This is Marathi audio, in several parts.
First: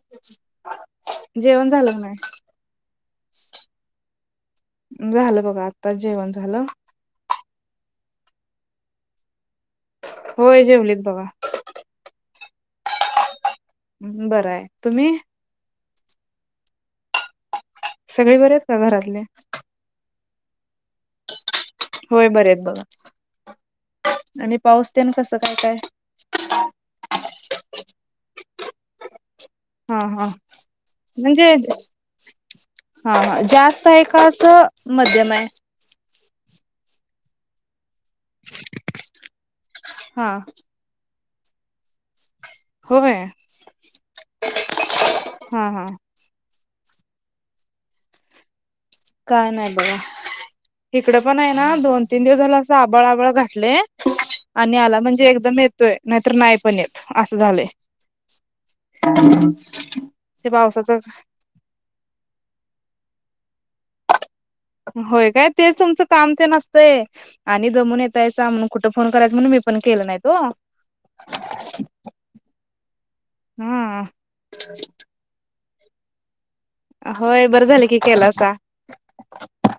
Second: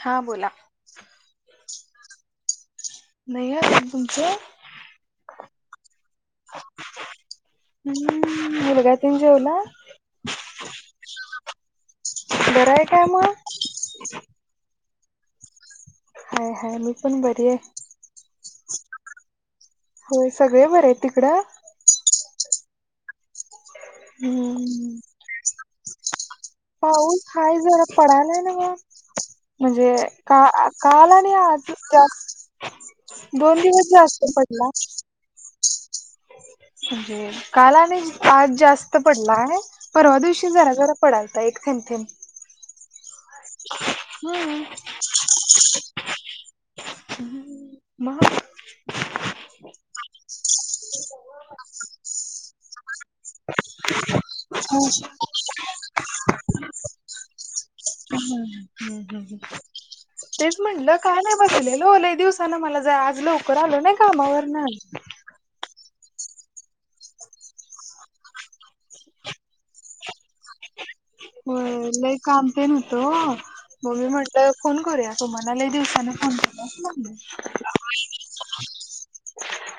हा बोला जेवण झालं क नाही नाही अजुन तुमच झालं बघा आत्ता जेवण झालं हम्म मुलगा तेन जेऊला होय जेवलेत बघा बरंय काय मग बरं आहे. तुम्ही हो हो मी पण बरी आहे सगळे बरे आहेत का घरातले होय सगळे बर आहेत तिकडं होय बरेेत बघा आणि पाऊस हम्म त्यान कसं काय काय पाऊस हाय जरा पडलाय नव्ह म्हणजे हा हा का काल आणि म्हणजे आज जास्त हा हा दोन दिवस आहे जास्त का पडला असं मध्यम आहे? काल आणि आज जास्त पडला आहे परवा हा दिवशी जरा जरा पडाल एक थेंब थेंब हो हम्म हा हा. [unintelligible] काय नाही बगा इकड पण आहे ना दोन तीन दिवस झालं असं आबळा आबळ घातले आणि आला म्हणजे एकदम येतोय, नाहीतर नाही पण येत असं झालंय. ते तेच म्हटलं पावसाचं काय नाही बसलेलं बलाय दिवसान मला आज लवकर आलो नाही कामावर होय काय तेच तुमचं काम तेन असतय आणि दमून येतायसा म्हणून कुठं फोन करायच म्हणून मी पण केलं नाही ओ. हो लई काम तेन न व्हतं ओ, मग हा मी म्हटलं फोन करूया तम्हाला म दिवसांनी फो होय बरं झालं की केलासा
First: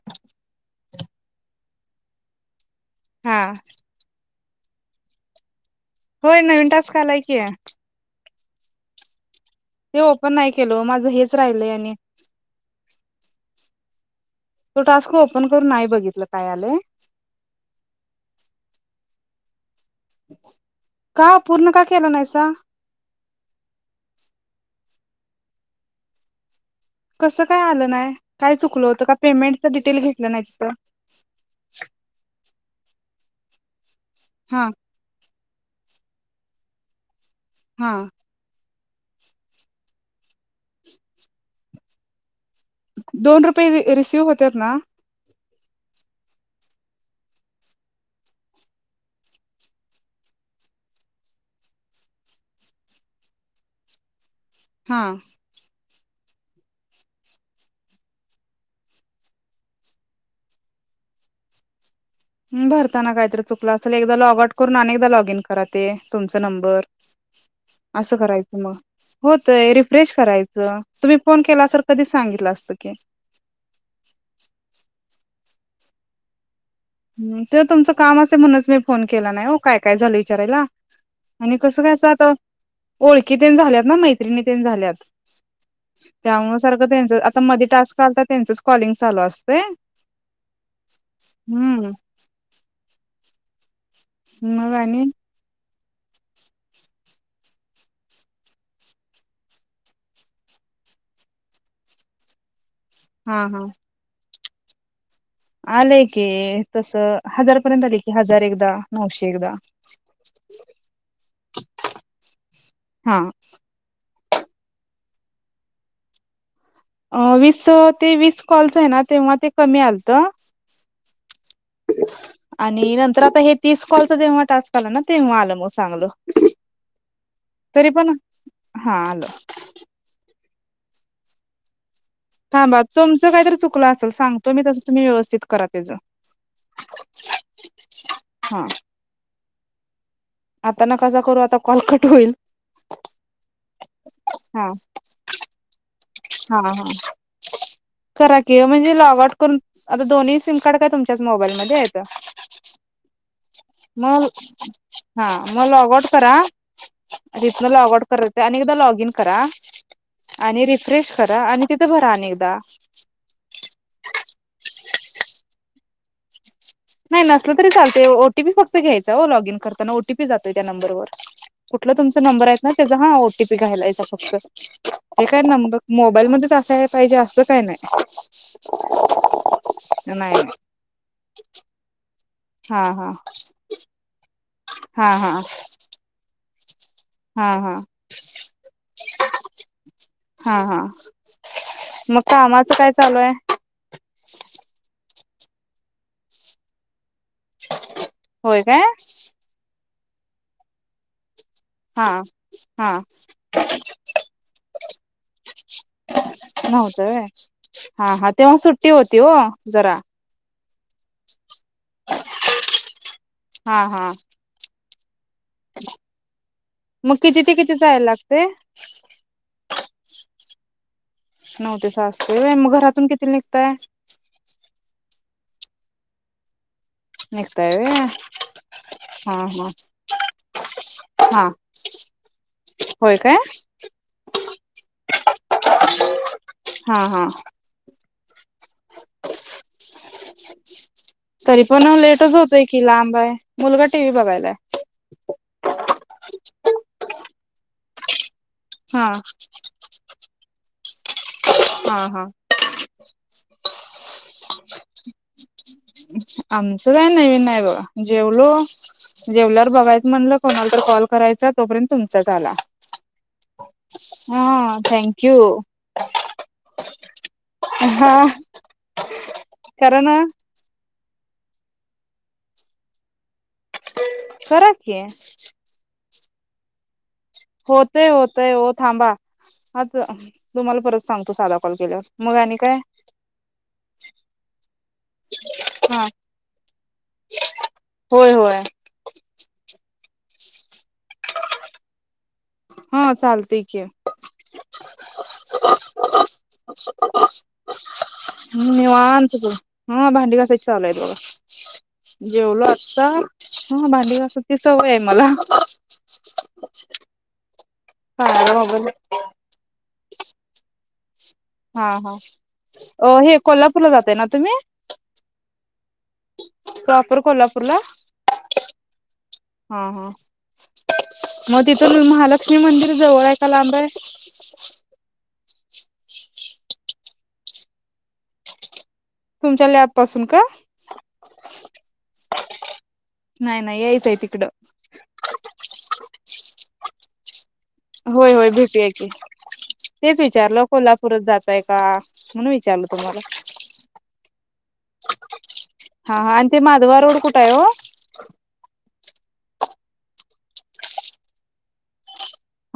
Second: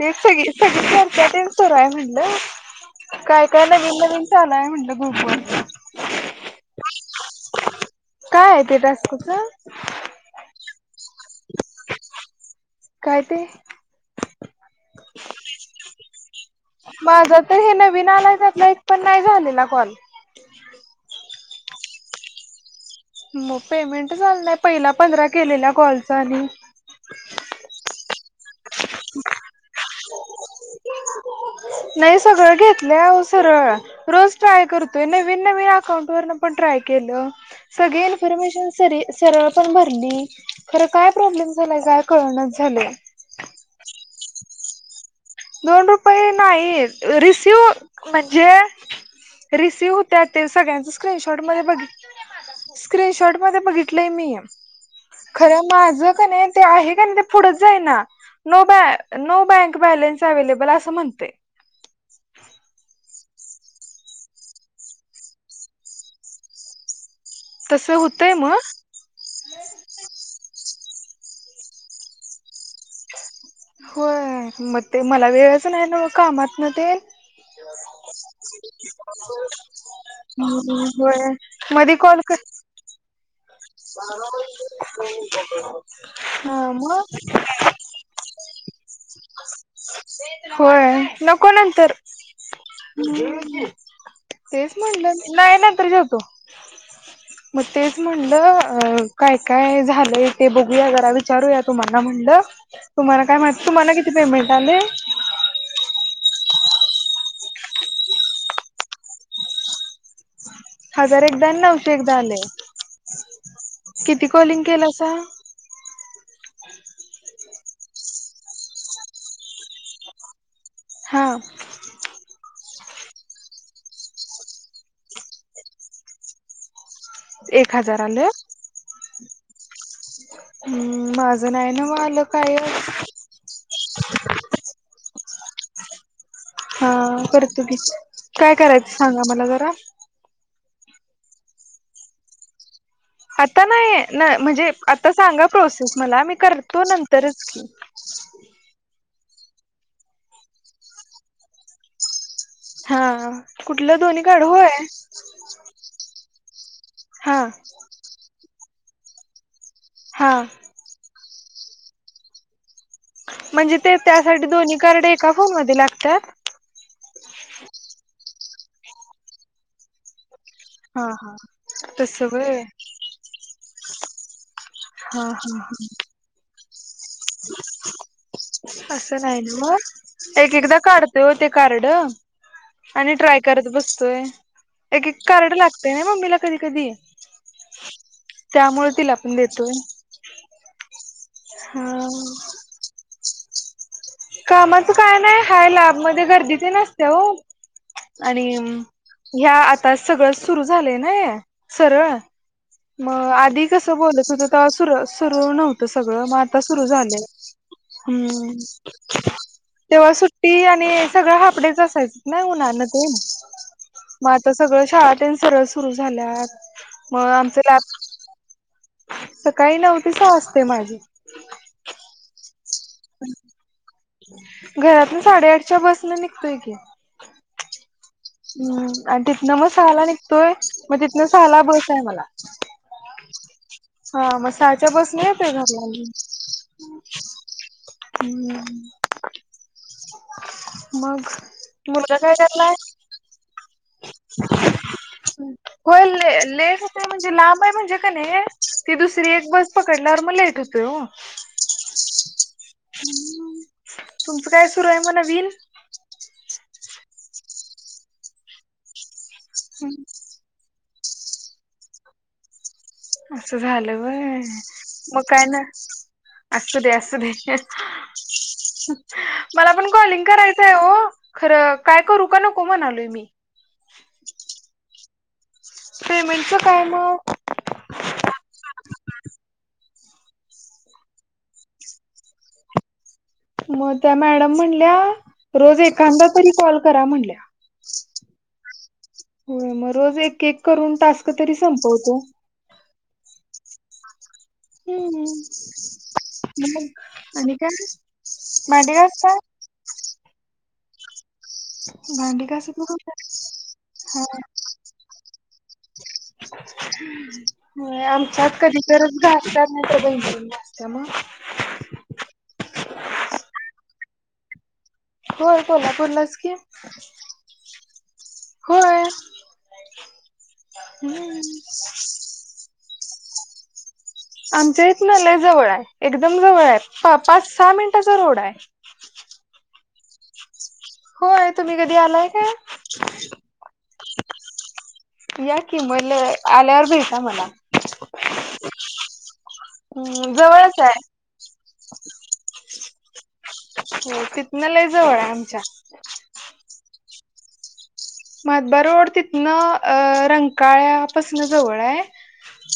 तेच सगी सग सुरय म्हणलं हा काय काय नवीन नवीन चालाय म्हणलं गु होय नवीन टास्क आलाय की आहे काय आहे ते टास्कचं ते ओपन नाही केल माझं हेच राहिलय आणि काय ते? तो टास्क ओपन करून नाही बघितलं काय आलंय माझं तर हे नवीन आलायच आप पण नाही झालेला कॉल का पूर्ण का केला नाहीसा? मग पेमेंट झालं नाही पहिला पंधरा केलेल्या कॉलचा आणि कसं काय आलं नाही, काय चुकलं होतं? का पेमेंटच डिटेल घेतलं नाही तिथं? नाही सगळं घेतलंह सरळ रोज ट्राय हा करतोय. मी नवीन अकाऊंट वरण पण ट्राय केलं हा सगळे इन्फॉर्मेशन सरळ पण भरली खर काय प्रॉब्लेम झाला काय क दोन रुपये रिसिव्ह होते ना? दोन रुपये नाही रिसिव म्हणजे रिसीव होत ते सगळ्यांच स्क्रीनशॉट मध्ये बघ स्क्रीनशॉट मध्ये बघितलंय मी हा खर माझ ते आहे कनी ते पुढचं जाईना, नो बॅ नो बँक बॅलन्स अवैलाबल अस म्हणतय भरताना काहीतरी चुकलं असल एकदा लॉगट करून अनेकदा लॉग इन कराात तुमचा नंबर तसं असं होतंय करायचं मग होतय रिफ्रेश करायचं. तुम्ही फोन केला सर कधी सांगितलं असतं. की होय मग ते मला वेळचं नाही ना कामात न ते तुमच काम असेल म्हणून मी फोन केला नाही काय काय झालं विचारायला. होय कस काय मधी कॉल आता कर ओ [inaudible] की झाल्यात ना मैत्रिणी झाल्यात त्यामुळे हा सारखं त्यांच मग आता मध्ये टास्क आलता त्यांच होय नको हम्म नंतर तेच मग आणि म्हणलं नाही नंतर जेवतो. मग तेच म्हणलं काय काय झाले ते बघूया जरा विचारूया तुम्हाला ड तुम्हाला काय हा मा हा तुम्हाला किती पेमेंट आले. आलंय की तस हजारपर्यंत आलेय की हजार एकदा नऊशे एकदा ह हजार एकदा आणि नऊशे एकदा आले. हा किती कॉलिंग केलं अ वीस ते वीस कॉल्स आहे ना तेव्हा ते कमी आलत हा आणि नंतर आता हे तीस कॉलच जेव्हा टास्क आला ना, तेव्हा आलं मग चांगलं. एक तरी हजार पण, आलं हा आल. हम्म माझं नाय ना व आलो. थांबा तूमचं काहीतरी चुकलं असेल, सांगतो मी तसं तुम्ही व्यवस्थित करा त्याच. हा करतु की, काय हा करायचं सांगा मला जरा? आता नकासा करू आता कॉल कट होईल. आता नाही हा म्हणजे आता सांगा प्रोसेस. मला मी हा हा करतो नंतरच कि लॉगट करून, आता दोन्ही सिम कार्ड काय तुमच्याच मोबाईलमध्ये आहेत. हा कुठलं दोन्ही मग, कार्ड होय हा मग लॉग आउट करा. हा तिथन लॉगउट करायचं आणि एकदा लॉग इन करा हा आणि [unintelligible] खरा आणि तिथं भरा आणि एकदा. म्हणजे ते त्यासाठी दोन्ही कार्ड एका फोन मध्ये लागतात? नाही नसलं तरी चालते, ओटीपी फक्त घ्यायचं हो लॉग इन करताना ओटीपी जातोय त्या नंबर वर, हा हा कुठला तुमच तस नंबर व्हय आहेत ना त्याचा हा ओटीपी घालायचा फक्त. हे हा काय ना हा मग, मोबाईल मध्येच असा हे पाहिजे असं काही नाही. असं नाही ना मग नाही एक एकदा काढतोय ते कार्ड. हा हा आणि ट्राय करत बसतोय, एक हा एक हा कार्ड लागतेय ना मम्मीला कधी कधी. हा हा त्यामुळे तिला पण देतो. हा हा हा मग कामाच काय चालू आहे? कामाच काय नाही, हाय लॅबमध्ये गर्दीते तेव आणि होय काय ह्या आता सगळं सुरू झालंय ना हे सरळ हा. हा मग आधी कसं बोलत होत, तवा सुरू नव्हतं सगळं मग आता सुरू नव्हतं झालय. होय हा हा हम्म तेव्हा सुट्टी होती हो जरा तेव्हा सुट्टी आणि सगळं हाप डेच असायच नाही उन्हान ते हा हा मग आता सगळं शाळा सुरु झाल्यात, मग आमचे जाय लागते सकाळी नऊ ते सहा असते माझी. नऊ ते सहा असते होय, मग घरातून कितीला निघतय? घरातून साडेआठच्या बसन निघतोय की. निघताय होय? हम्म आणि तिथनं मग हा सहाला निघतोय मग तिथनं हा सहाला बसय हाय मला. होय काय? हा मग सहाच्या बसने येतोय घरला. हा हा हम्म. मग तरी पण मुलगा काय लेटच होतय करलाय? की लांब आहे मुलगा टीव्ही कोलेट बघायलाय [unintelligible] ते म्हणजे लांब आहे म्हणजे का नाही, ती हा दुसरी एक बस पकडल्यावर मग लेट होतंय हॊ. हा हा. तुमचं काय सुरू आहे मग नवीन? अस काय नवीन नाही बघा, जेवलो जेवल्यावर बघायच म्हणलं कोणाला? कॉल करायचा तोपर्यंत तुमचाच आला. असं झालं वय हा मग थँक्यू काय ना. अससू दे अससू दे. हा मला पण कारण कॉलिंग करायचंय हो खरं काय करू का नको म्हणालोय मी? कराकी. पेमेंटच काय मम? होतय होतय हो थांबा. तुम्हाला परत सांगतो साधा कॉल केलावर, मग आणि काय? म त्या मॅडम म्हणल्या रोज हा एखांदा तरी कॉल करा म्हणल्या. होय होय. हो म रोज एक एक करून टास्क तरी संपवतो. हा चालतय की, [inaudible] हम्म मग आणि काय? ह भांडी घासता? निवांत तू हा भांडी घासायची. चालु आहेत बघा. भांडी जेवल घासत नाही असता का? हा भांडी घासत ती सवय ये मला व्हय हा आमच्यात कधी मोबाईल तरच घासतात नाहीतर बहीण [inaudible] त्यामुळे हा हा कोल्हापूरला हे जाताय ना तुम्ही होय बोला बोलास की, प्रॉपर कोल्हापूरला होय. हा हा हम्म. मग तिथ महालक्ष्मी मंदिर जवळ हाय का लांब हाय आमच्या इथनं लय जवळ आहे. एकदम जवळ आहे. पाच सहा मिनिटाचा रोड हाय. तुमच्या लॅब पासून का? होय तुम्ही कधी आलाय काय? नाही नाही यायचंय तिकडं या की लय आल्यावर भेटा मला. होय होय भेटूया की तेच हम्म विचारलं जवळच आहे. कोल्हापूरात जातय का? म्हणून विच चारल तुम्हाला होय तिथनं लय जवळ आहे आमच्या. हा आणि ते माधबा रोड कुठ आहे ओ? माधबा रोड तिथन रंकाळ्यापासन जवळ ये.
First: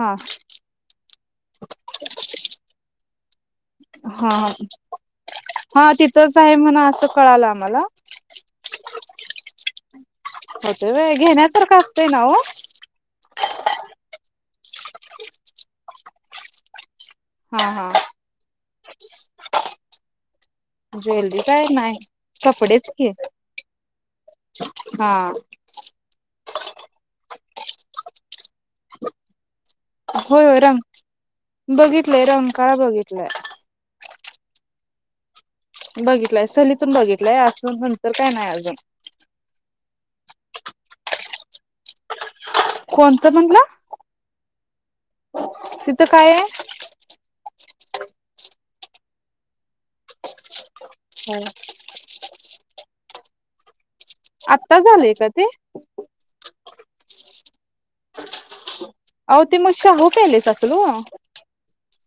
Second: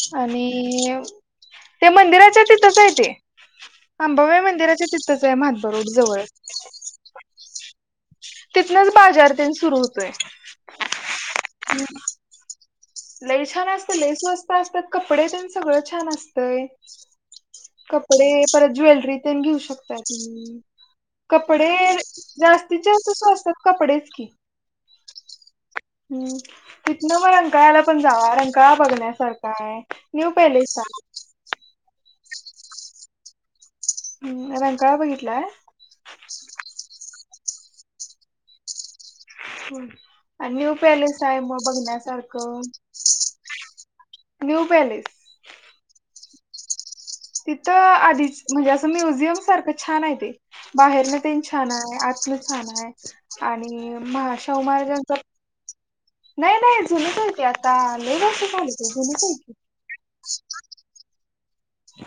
हा आणि ते मंदिराच्या तिथंच आहे ते- हा अंबाबाई हा मंदिराच्या तिथंच आहे मातबा रोड हा जवळचं. तिथंच आहे म्हणा असं कळालं आम्हाला तिथनच बाजारतेन सुरू हो होतय होय घेण्यासारखं असतय ना ओ. लई छान असत. लई स्वस्त असतात. कपडे तेन सगळं छान असतय. हा हा कपडे परत ज्वेलरी तेनं घेऊ शकताय तुम्ही. ज्वेलरी काय कपडे नाही जास्ती कपडेच जास्त की स्वस्तात कपडेच की, हा हम्म तिथन मंग रंकाळयाला पण जावा. रं काळा बघण्यासारखा आहे न्यू होय होय पॅलेस रंग जा. नाय. हं रंकाळा बघितलाय. बघितलंय सलीतून बघितलंय असून नंतर काय नाय अजून. अनं न्यू पॅलेस हाय मग. बघण्यासारखं कोणतं म्हणला न्यू पॅलेस. तिथं काय ये? तिथं आधीच म्हणजे असं म्युझियम सारखं छान हाय ते. बाहेरन तेन आहे छान हाय आतनं छान हाय आणि महा. शाहू आत्ता झालंय महाराजांचाच का ते? नाई नाई जुनीच हाय ती आता लय वर्ष झाली. ते जुनच आहे आहो की ते मग शाहू पॅलेस असल हो.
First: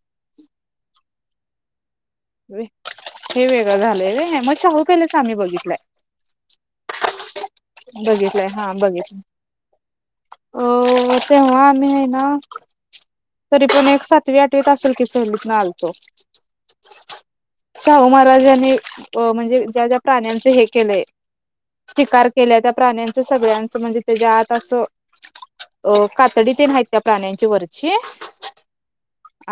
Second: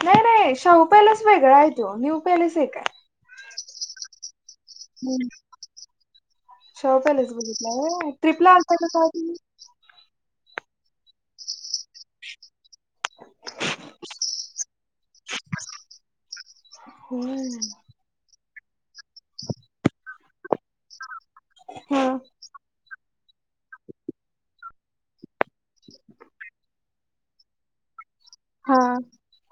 नाई नाई शाहू पॅलेस वेगळा हाय त्यो न्यू पॅलेस एक हाय. आता झालंय व्हय मं शाहू पॅलेस आम्ही बघितलाय. शाहू पॅलेस बघितलाय व्हय बघितलाय ट्रिपला आलता का काय तुम्ही? अं ते ह्या आमी हाय नां. तरी पण एक सातवी आठवीत असंल की सहलीतना आलतो. हम्म शाहू महाराजांन नी अं म्हणजे ज्या ज्या प्राण्यांचे हे केलंय हा शिकार केलंय त्या प्राण्यां अस सगळ्यांचं म्हणजे तेज्या आत असं. अ कातडी तेन हैत त्या प्राण्यांच्या वरची... हां.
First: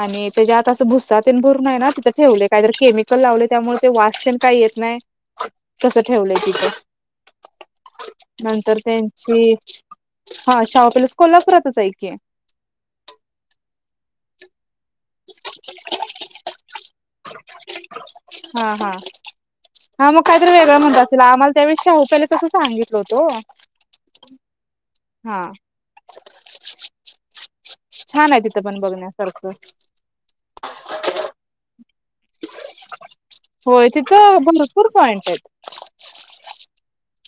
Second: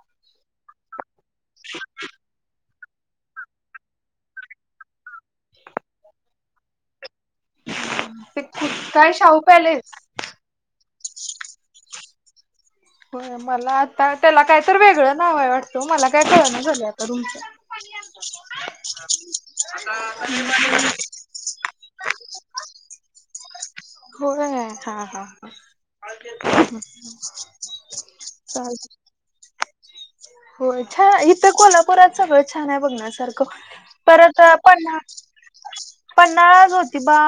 आणि तेज्या आत असं भुस्सा भरून हाय ना तिथं ठेवलंय काय तर... केमिकल लावलंय त्यामुळं ते वास तेन काय येत नाई कस ठेवलंय तिथं? ते नंतर काय शाहू त्यांची पॅलेस हा शाहू पॅलेस.... कोल्हापुरातच हाय की... होय मला आता... वाटतो मला काय कळंना झालंय आता रूमचं.... हा हा हा मग काहीतरी वेगळं म्हणत असेल आम्हाला त्या वेळी शाहू पॅलेस असं सांगितलं होतो ओ.... होय हां हां हा हां हां हां..... छान आहे तिथं पण चालतंय बघण्यासारखं होय इथं... इथं कोल्हापुरात सगळं छान हाय बघण्यासारखं... क होय तिथं परतं भरपूर पन्हाळा पॉइंट आहेत पन्हाळा जोतिबा...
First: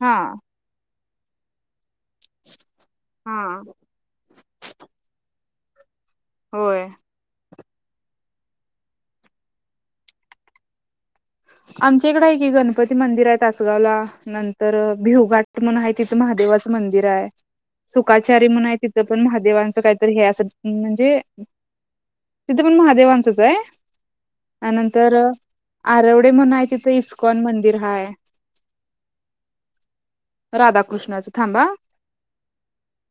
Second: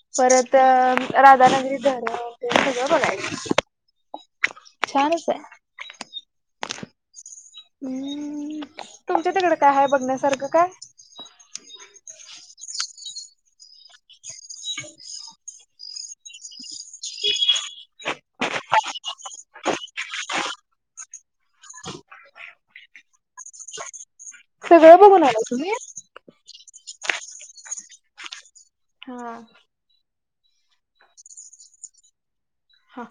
हां. अं राधानगरी धरण तेन सगळं हा बघायचं... छानच हाय.. होय. हम्म तुमच्या तिकडं काय हाय बघण्यासारखं काय? आमच्या इकड हाय की गणपती मंदिर हाय तासगावला नंतर भिवघाट म्हणून हाय तिथं महादेव... देवाचं मंदिर हाय. सुखाचारी म्हणून हाय तिथं पण महादेवांचं कायतरी हे असं म्हणजे... तिथं पण महादेवांचच हाय सगळं त्यानंतर बघून आला तुम्ही आरव... मी म्हणं हाय तिथं इस्कॉन मंदिर हाय. हां. राधाकृष्णाचं थांबा. हा.